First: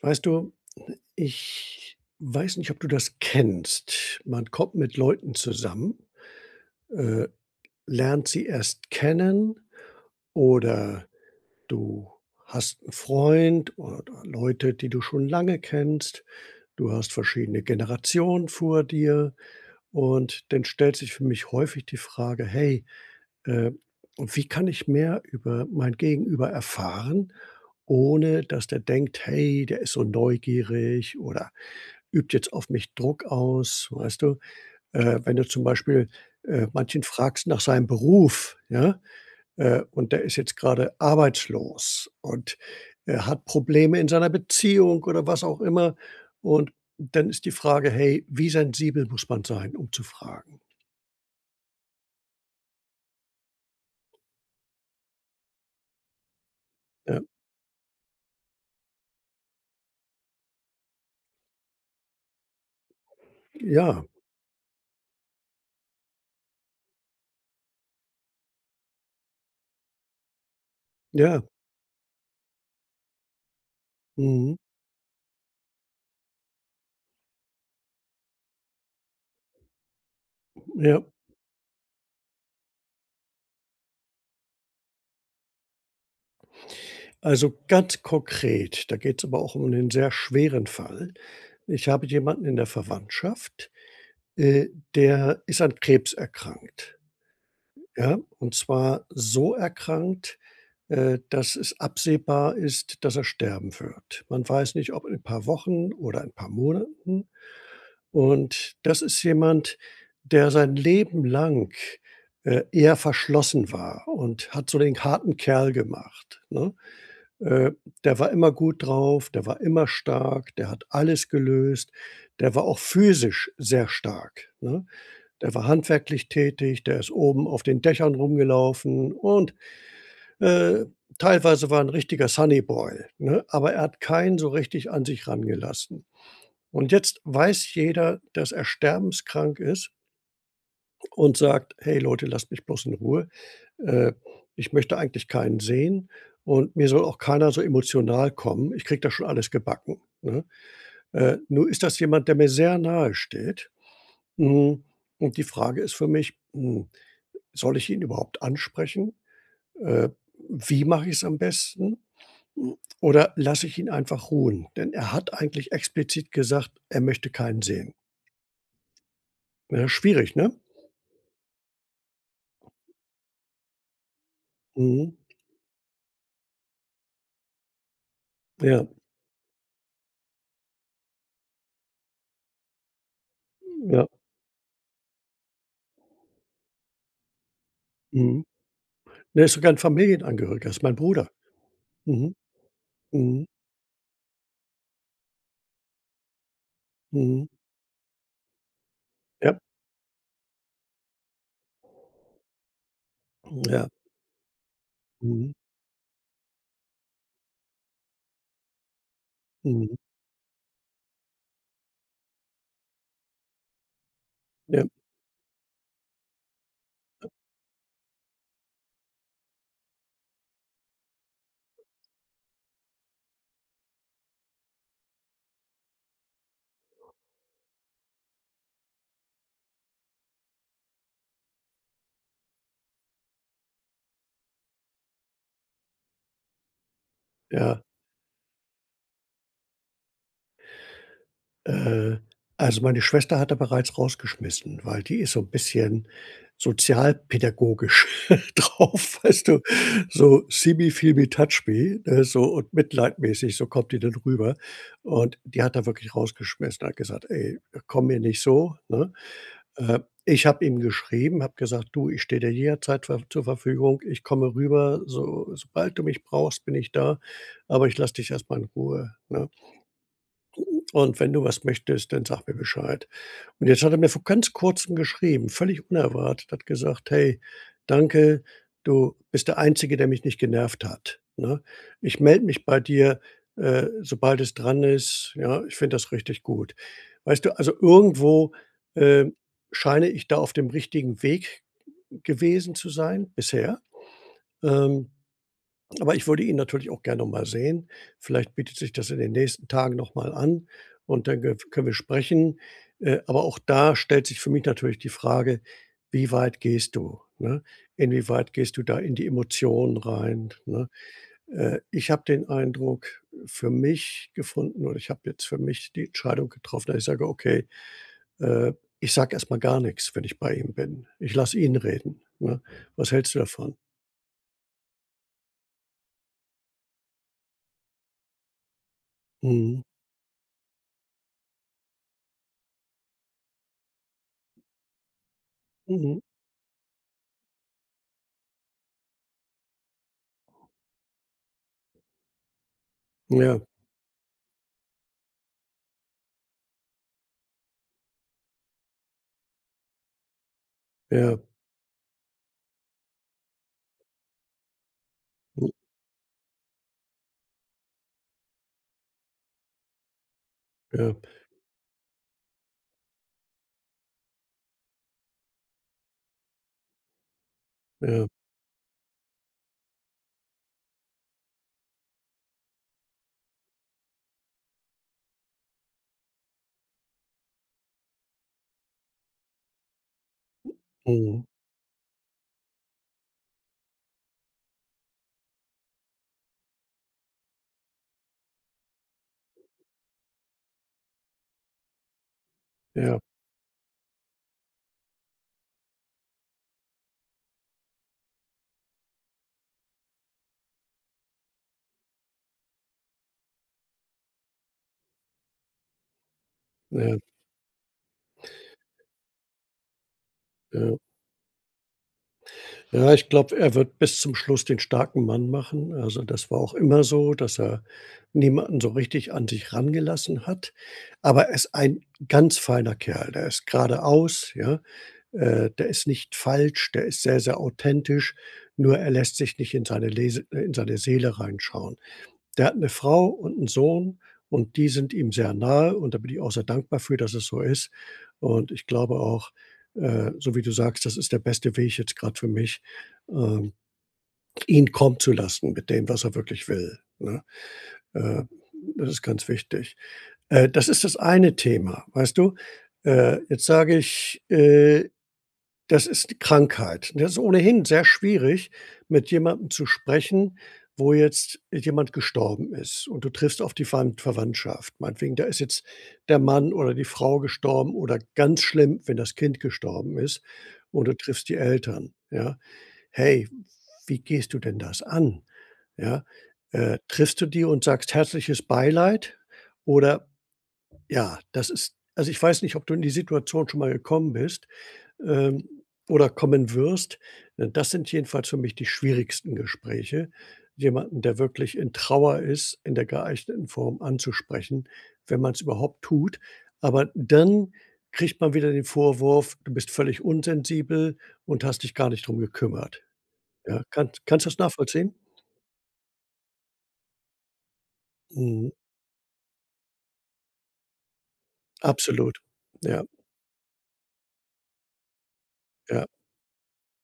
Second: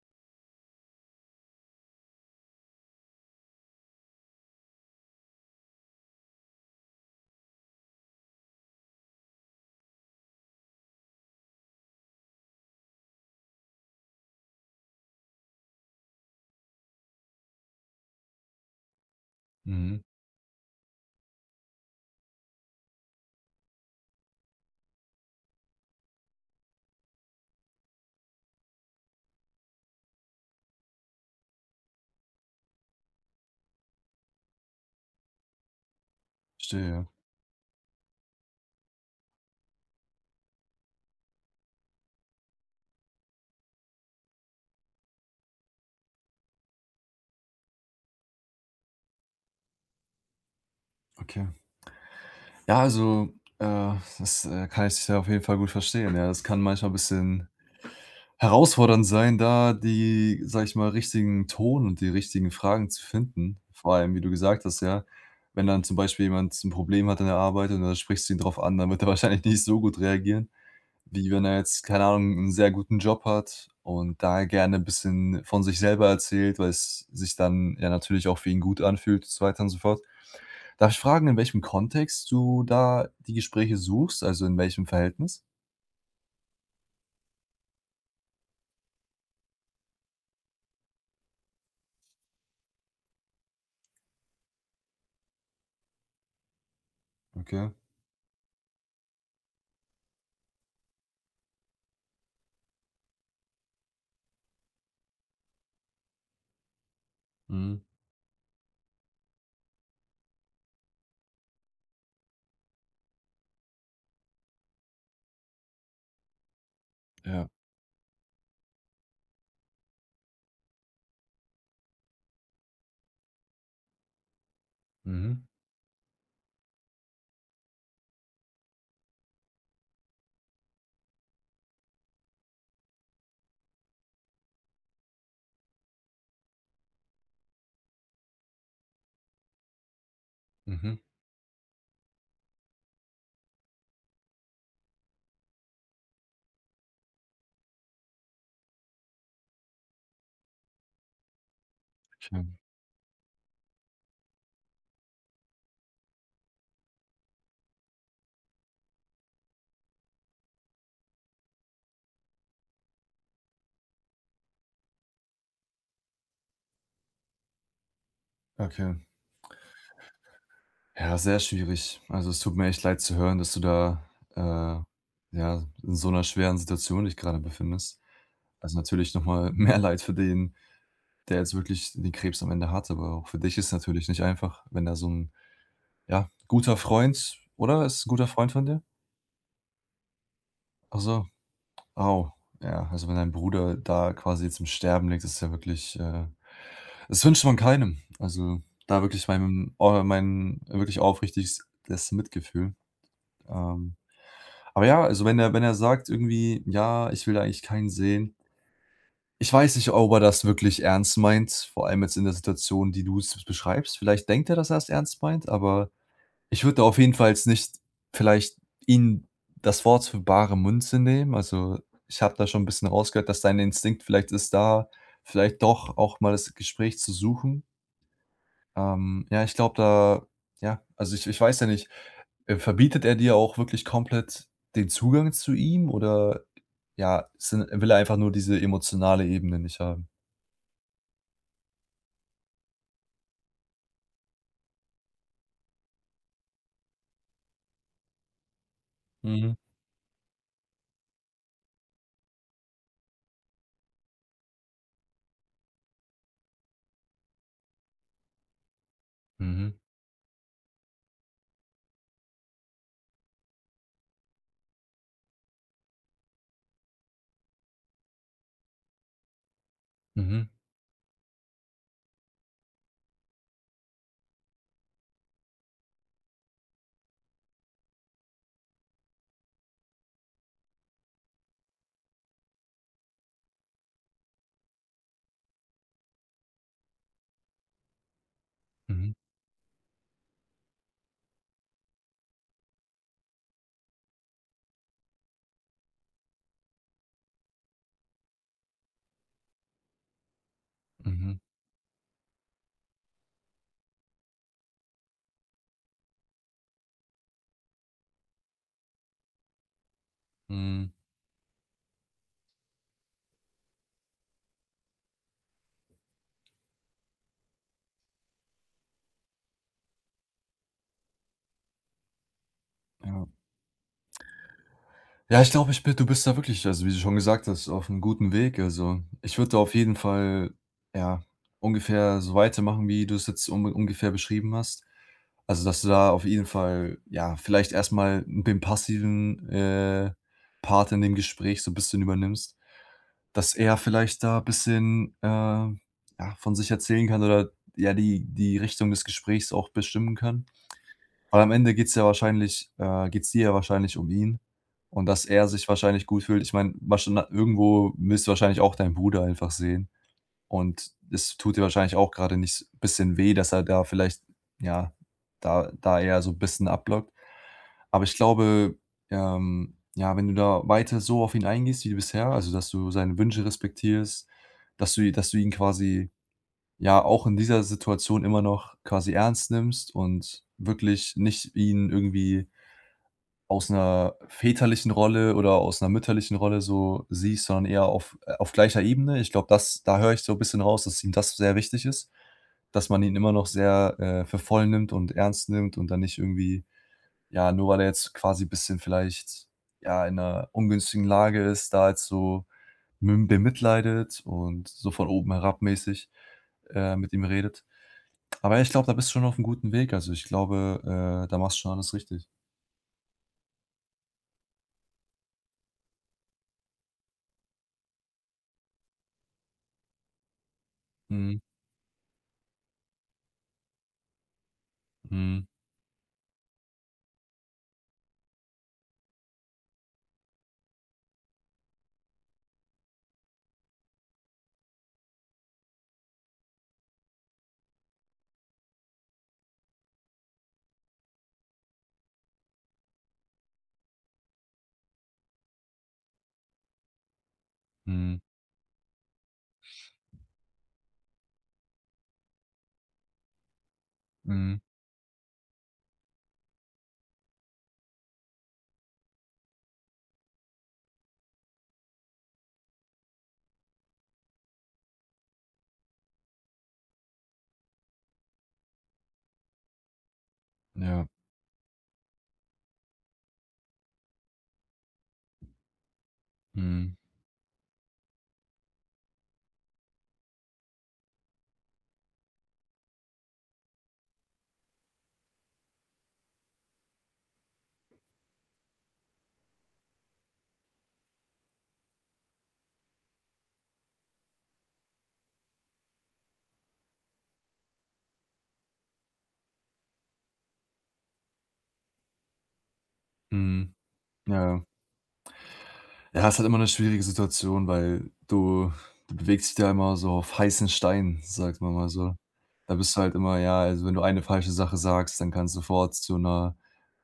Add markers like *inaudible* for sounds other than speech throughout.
Weißt du, ich weiß nicht, ob du das kennst. Man kommt mit Leuten zusammen, äh, lernt sie erst kennen oder du hast einen Freund oder Leute, die du schon lange kennst. Du hast verschiedene Generationen vor dir Mhm. und dann stellt sich für mich häufig die Frage: „Hey, äh, wie kann ich mehr über mein Gegenüber erfahren, ohne dass der denkt: ‚Hey, der ist so neugierig oder übt jetzt auf mich Druck aus, weißt du? Wenn du zum Beispiel, Verstehe, manchen ja. fragst nach seinem Beruf, ja, und der ist jetzt gerade arbeitslos und er hat Probleme in seiner Beziehung oder was auch immer. Und dann ist die Frage: „Hey, wie sensibel muss man sein, um zu fragen?“ Okay. Ja, also, das, kann ich ja auf jeden Fall gut verstehen, ja. Es kann manchmal ein Ja. bisschen herausfordernd sein, da die, sage ich mal, richtigen Ton und die richtigen Fragen zu finden. Vor Ja, allem, wie du gesagt hast, ja, wenn dann zum Beispiel jemand ein Problem hat in der Arbeit und dann sprichst du ihn drauf an, dann wird er *laughs* wahrscheinlich nicht so gut reagieren, wie ja, wenn er jetzt, keine Ahnung, einen sehr guten Job hat und da mhm, gerne ein bisschen von sich selber erzählt, weil es sich dann ja natürlich auch für ihn gut anfühlt und so weiter und so fort. Darf ich ja. fragen, in welchem Kontext du da die Gespräche suchst, also in welchem Verhältnis? Also, ganz konkret, da geht es aber auch um 'nen sehr schweren Fall. Ich habe jemanden in der Verwandtschaft. Äh, der ist an Krebs erkrankt, Okay. ja? Und zwar so erkrankt, dass es absehbar ist, dass er sterben wird. Man weiß nicht, ob in ein paar Wochen oder ein paar Monaten. Mhm. Und das ist jemand, der sein Leben lang, eher verschlossen war und hat so den harten Kerl gemacht, ne? Ja. Äh, der war immer gut drauf, der war immer stark, der hat alles gelöst, der war auch physisch sehr stark, ne? Mhm. Der war handwerklich tätig, der ist oben auf den Dächern rumgelaufen und, äh, teilweise war ein richtiger Sunnyboy, ne? Aber er hat keinen so richtig an sich rangelassen. Und jetzt weiß jeder, dass er sterbenskrank ist Mhm. und sagt: „Hey Leute, lasst mich bloß in Ruhe. Äh, ich möchte eigentlich keinen sehen und mir soll auch keiner so emotional kommen. Ich kriege das schon alles gebacken“, ne? Nur ist das jemand, der Okay. mir sehr nahe steht. Hm, und die Frage ist für mich, hm, soll ich ihn überhaupt ansprechen? Äh, wie mache ich es am besten? Hm, oder lasse ich ihn einfach ruhen? Denn er hat eigentlich explizit gesagt, er möchte keinen sehen. Okay. Ja, schwierig, ne? Ja, sehr schwierig. Also, es tut mir echt leid zu hören, dass du da, äh, Mhm. ja, in so einer schweren Situation dich gerade befindest. Also, Ja, natürlich nochmal *laughs* mehr Leid für den, der jetzt wirklich den Krebs am Ende hat, aber auch für dich ist ja, natürlich nicht einfach, wenn da so ein ja, guter Freund oder? Ist ein guter mhm. Freund von dir? Ne, ist sogar ein Familienangehöriger, ist mein Ach so. Bruder. Oh, Mhm, ja, also wenn dein mhm, Bruder da quasi jetzt im Sterben liegt, ist ja wirklich, das wünscht mhm. man keinem. Also, da wirklich Ja, meinem oh, mein wirklich aufrichtiges Mitgefühl. ja, Ähm, aber ja, also wenn mhm, er wenn er sagt irgendwie: „Ja, ich will da eigentlich keinen sehen.“ Ich weiß nicht, mhm, ob er das wirklich ernst meint, vor allem jetzt in der Situation, die du s beschreibst. Vielleicht denkt er, dass er ja, es ernst meint, aber ich würde auf jeden Fall jetzt nicht vielleicht ihn das Wort für bare Münze nehmen. Also, ich habe da schon ein bisschen rausgehört, dass dein Instinkt vielleicht ist da, vielleicht doch auch mal das Gespräch zu suchen. Ja, ich glaube da ja, also ich weiß ja nicht, verbietet er dir auch wirklich komplett den Zugang zu ihm oder ja, sin ja. will er einfach nur diese emotionale Ebene nicht haben? Äh, also, meine Schwester hat er bereits rausgeschmissen, weil die ist so ein bisschen sozialpädagogisch *laughs* drauf, weißt Mhm. du? So „see me, feel me, touch me“, ne, so und mitleidmäßig, so kommt die dann rüber. Und die hat er wirklich rausgeschmissen, hat gesagt: „Ey, komm mir nicht so“, ne? Mhm. Äh, ich habe ihm geschrieben, habe gesagt: „Du, ich stehe dir jederzeit ver zur Verfügung. Ich komme rüber, so sobald du mich brauchst, bin ich da, aber ich lasse dich erst mal in Ruhe“, ne? Mhm. Und wenn du was möchtest, dann sag mir Bescheid. Und jetzt hat er mir vor ganz Kurzem geschrieben, völlig unerwartet, hat gesagt: „Hey, danke, du bist der Einzige, der mich nicht genervt hat, ne? Ich melde mich bei dir, sobald es dran ist. Ja, ich finde das richtig gut.“ Weißt du, also irgendwo, Mhm. ähm, scheine ich da auf dem richtigen Weg gewesen zu sein bisher. Ähm aber ich würde ihn natürlich auch gerne noch mal sehen. Vielleicht bietet sich das in den nächsten Tagen noch mal an Mhm. und Mhm. dann ge können wir sprechen. Aber auch da stellt sich für mich natürlich die Frage: Wie weit gehst du, ne? Inwieweit gehst du da in die Emotionen rein, ne? Mhm. Ich habe den Eindruck für mich gefunden oder ich habe jetzt für mich die Entscheidung getroffen, dass ich sage: „Okay, äh, ich sage erst mal gar nichts, wenn ich bei ihm bin. Ich lasse ihn reden“, ne? Was Ja. hältst du davon? Ja, ich glaube, ich bin du bist da wirklich, also wie du schon gesagt hast, auf einem guten Weg. Also, ich würde da auf Mhm. jeden Fall, ja, ungefähr so weitermachen, wie du es jetzt un ungefähr beschrieben hast. Also, dass du da Mhm. auf jeden Fall, ja, vielleicht erstmal mal den passiven, Part in dem Gespräch so 'n bisschen übernimmst, dass Ja, er vielleicht da ein bisschen, ja, von sich erzählen kann oder ja, die Richtung des Gesprächs auch bestimmen kann. ja. Weil am Ende geht's ja wahrscheinlich geht's dir ja wahrscheinlich um ihn und dass er sich wahrscheinlich gut fühlt. Ich meine, wahrscheinlich irgendwo willst du wahrscheinlich auch deinen Bruder einfach sehen und Ja, es tut dir wahrscheinlich auch gerade nicht s bisschen weh, dass er da vielleicht ja, da eher so 'n bisschen abblockt. Aber ich ja, glaube, ja, wenn du da weiter so auf ihn eingehst wie bisher, also, dass du seine Wünsche respektierst, dass du i dass du ihn quasi ja, auch in dieser Situation immer noch quasi ernst nimmst und wirklich mhm. nicht ihn irgendwie aus einer väterlichen Rolle oder aus einer mütterlichen Rolle so siehst, sondern eher auf gleicher Ebene. Ich glaube, das da höre ich so ein bisschen raus, dass ihm das sehr wichtig ist, dass man ihn Ja, immer noch sehr, für voll nimmt und ernst nimmt und dann nicht irgendwie ja, nur weil er jetzt quasi ein bisschen vielleicht, ja, in einer ungünstigen Lage ist, da jetzt so mim bemitleidet und so von oben herabmäßig mit ja, ihm redet. Aber ich glaube, da bist du schon auf'm guten Weg. Also, ich glaube, ja. Da machst du schon alles richtig. Ja, ich glaube, er wird bis zum Schluss den starken Mann machen. Also, das war auch immer so, dass er niemanden so richtig an sich rangelassen hat. Mhm, Aber er ist ein ganz feiner Kerl. Der ist geradeaus, ja. mhm, Der ist nicht falsch, der ist sehr, sehr authentisch, nur er lässt sich nicht in seine Lese in seine Seele reinschauen. Der hat eine Frau und einen Sohn und die sind ihm sehr nahe und da bin ich auch sehr dankbar für, dass es so ist. Und ich glaube auch, so wie du sagst, das ist der beste Weg jetzt gerade für mich, ähm, ihn kommen zu lassen mit dem, was er wirklich will, ne? mhm, Äh, das ist ganz wichtig. Das ist das eine Thema, weißt du? Jetzt sage ich, mhm, das ist die Krankheit. Das ist ohnehin sehr schwierig, mit jemandem zu sprechen, wo jetzt jemand gestorben ist und du triffst auf die Verwandtschaft. Meinetwegen, da ist jetzt der Mann oder die Frau gestorben oder ganz schlimm, wenn das Kind gestorben ist und ja, du triffst die Eltern, ja. Hey, wie gehst du denn das an, ja? mhm, Triffst du die und sagst: „Herzliches Beileid“ oder ja, das ist, also, ich weiß nicht, ob du in die Situation schon mal gekommen bist, ähm, oder kommen wirst. Das sind jedenfalls für mich die schwierigsten Gespräche, jemanden, der wirklich in Trauer ist, in der geeigneten Form anzusprechen, wenn man es überhaupt tut. Aber dann kriegt man wieder den Vorwurf: „Du bist völlig unsensibel und hast dich gar nicht drum gekümmert.“ mhm, Ja, ja, kannst du das ja. nachvollziehen? Ja, ist halt immer 'ne schwierige Situation, weil Mhm, du du bewegst dich da immer so auf heißen Stein, sagt man mal so. absolut. Da bist du Ja, halt immer ja, also, wenn du eine falsche Sache sagst, dann kann's sofort ja, zu 'ner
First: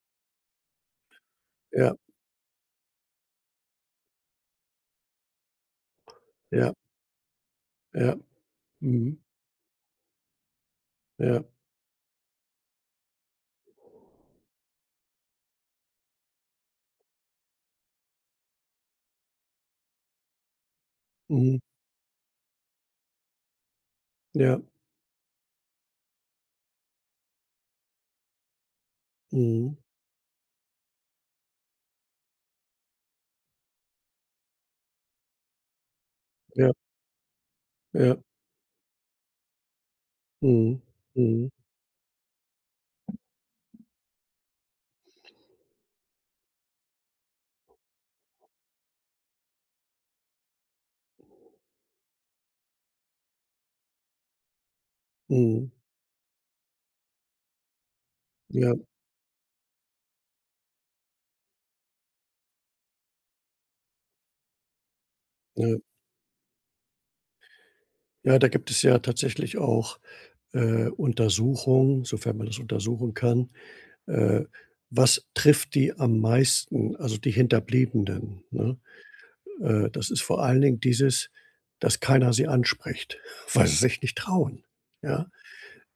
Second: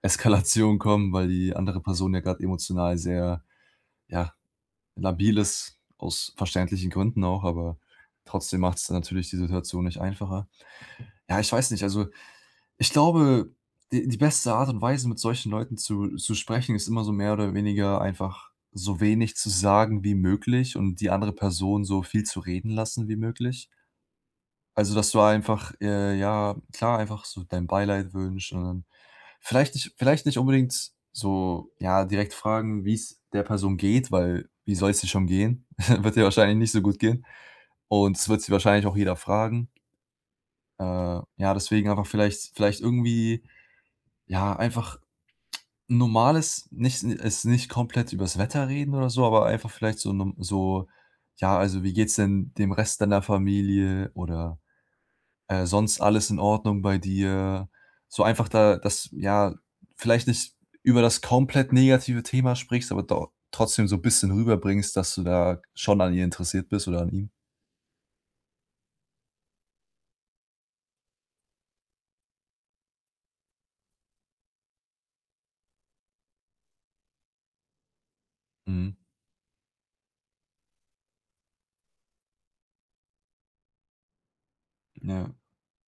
Eskalation kommen, weil die andere ja, Person ja grad emotional sehr, ja, labil ist, aus ja, verständlichen Gründen auch, aber ja, trotzdem macht's dann mhm, natürlich die Situation nicht einfacher. Ja, ja, ich weiß nicht. Also, ich glaube, die beste Art und Weise, mit solchen Leuten zu sprechen, ist immer so mehr oder weniger einfach so wenig zu sagen wie möglich und die andere mhm, Person so viel zu reden lassen wie möglich. ja, Also, dass du einfach, ja, klar, einfach so dein Beileid wünschst und dann mhm, vielleicht nicht unbedingt so, ja, direkt fragen, wie es der Person geht, weil wie soll es ihr schon gehen? *laughs* Wird ihr wahrscheinlich ja, nicht so gut gehen ja, und es wird sie wahrscheinlich auch jeder fragen. mhm, Äh, mhm, ja, deswegen einfach vielleicht vielleicht irgendwie, ja, einfach 'n normales nicht es nicht komplett übers Wetter reden oder so, aber einfach vielleicht so 'nem so: „Ja, also, wie geht's denn dem Rest deiner Familie?“ oder, mhm, „Sonst alles in Ordnung bei dir?“ So einfach ja. da dass ja, vielleicht nicht über das komplett negative Thema sprichst, aber doch trotzdem so 'n bisschen rüberbringst, dass du da Ja. schon an ihr interessiert bist oder an ihm. Ja, da gibt es ja tatsächlich auch, Untersuchungen, sofern man das untersuchen kann. Äh, was trifft die am meisten, also die Hinterbliebenen, ne? Mhm. Das ist vor allen Dingen dieses, dass keiner sie anspricht, *laughs* weil sie sich nicht trauen, ja? Ja.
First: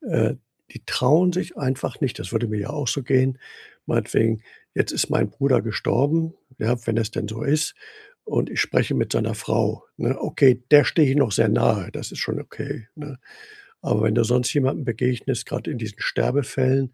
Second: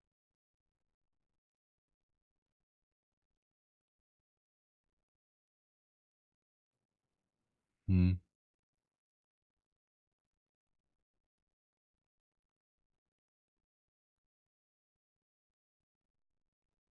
Äh, die trauen sich einfach nicht. Das würde mir ja auch so gehen. Meinetwegen, jetzt ist mein Bruder gestorben, ja, wenn es denn so ist, Mhm. und ich spreche mit seiner Frau, ne? Okay, der stehe ich noch sehr nahe, das ist schon okay, ne? Aber wenn du sonst jemandem begegnest, gerade in diesen Sterbefällen,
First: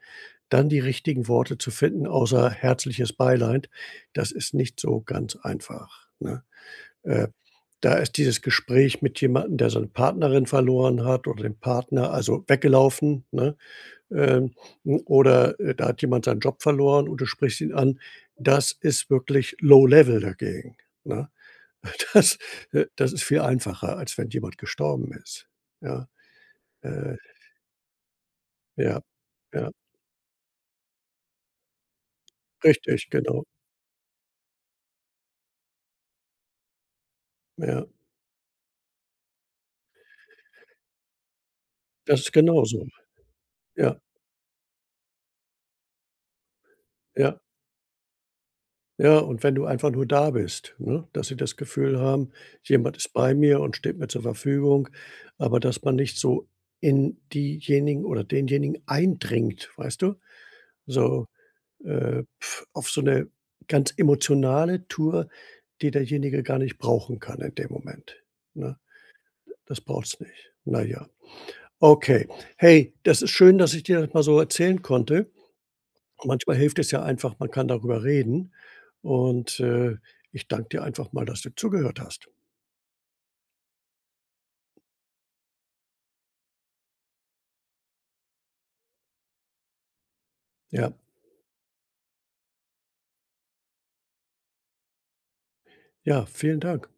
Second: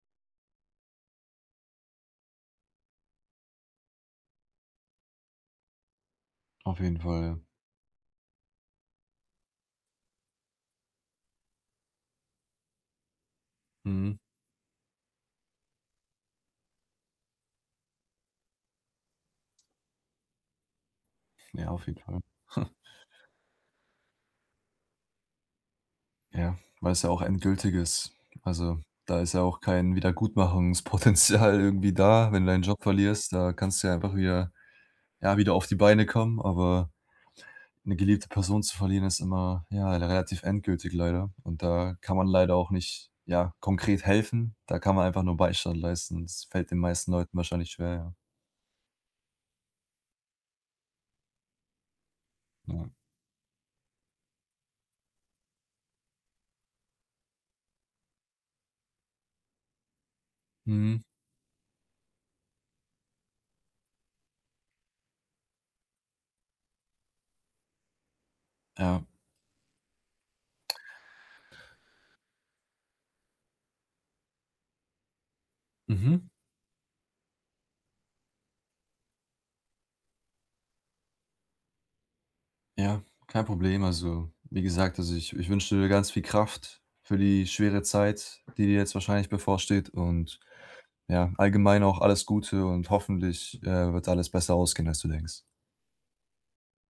dann die richtigen Worte zu finden, außer herzliches Beileid, das ist nicht so ganz einfach, ne? Auf jeden Fall, Äh, ja. Da ist dieses Gespräch mit jemandem, der seine Partnerin verloren hat oder den Partner, also weggelaufen, ne? Mhm. Ähm, hm, oder, da hat jemand seinen Job verloren und du sprichst ihn an. Das ist wirklich low level dagegen, ne? Ja, auf *laughs* jeden Fall. Das *laughs* Das ist viel einfacher, als wenn jemand gestorben ist. Ja, Ja, weil es ja äh, auch endgültig ist. Also, ja, da ist ja auch ja. kein Wiedergutmachungspotenzial *laughs* irgendwie da. Wenn du deinen Job Richtig, verlierst, genau. da kannst du ja einfach wieder ja, wieder auf die Beine kommen, aber Ja, eine geliebte Person zu verlieren ist immer, ja, relativ endgültig leider und da kann das man ist leider auch genauso. nicht, ja, Ja, konkret helfen. Da kann man einfach nur Beistand leisten. Das fällt den meisten Leuten ja, wahrscheinlich schwer, ja. ja. Und wenn du einfach nur da bist, ne, dass sie das Gefühl haben, Ja. jemand ist bei mir und steht mir zur Verfügung, aber dass man nicht so in diejenigen oder denjenigen eindringt, weißt du? Mhm. So, auf so eine ganz emotionale Tour, die derjenige gar nicht brauchen kann in dem Moment, ne? Ja. Das braucht's nicht. Na ja. Okay. Hey, das ist schön, dass ich dir das mal so erzählen konnte. Mhm. Manchmal hilft es ja einfach, man kann darüber reden. Und, ich danke dir einfach mal, dass du zugehört hast. Ja, kein Problem. Also, wie gesagt, also ich wünsche dir ganz viel Kraft für die schwere Zeit, die dir jetzt wahrscheinlich bevorsteht und Ja, ja, allgemein auch alles Gute und hoffentlich, wird alles besser ausgehen, als du denkst. ja, vielen Dank.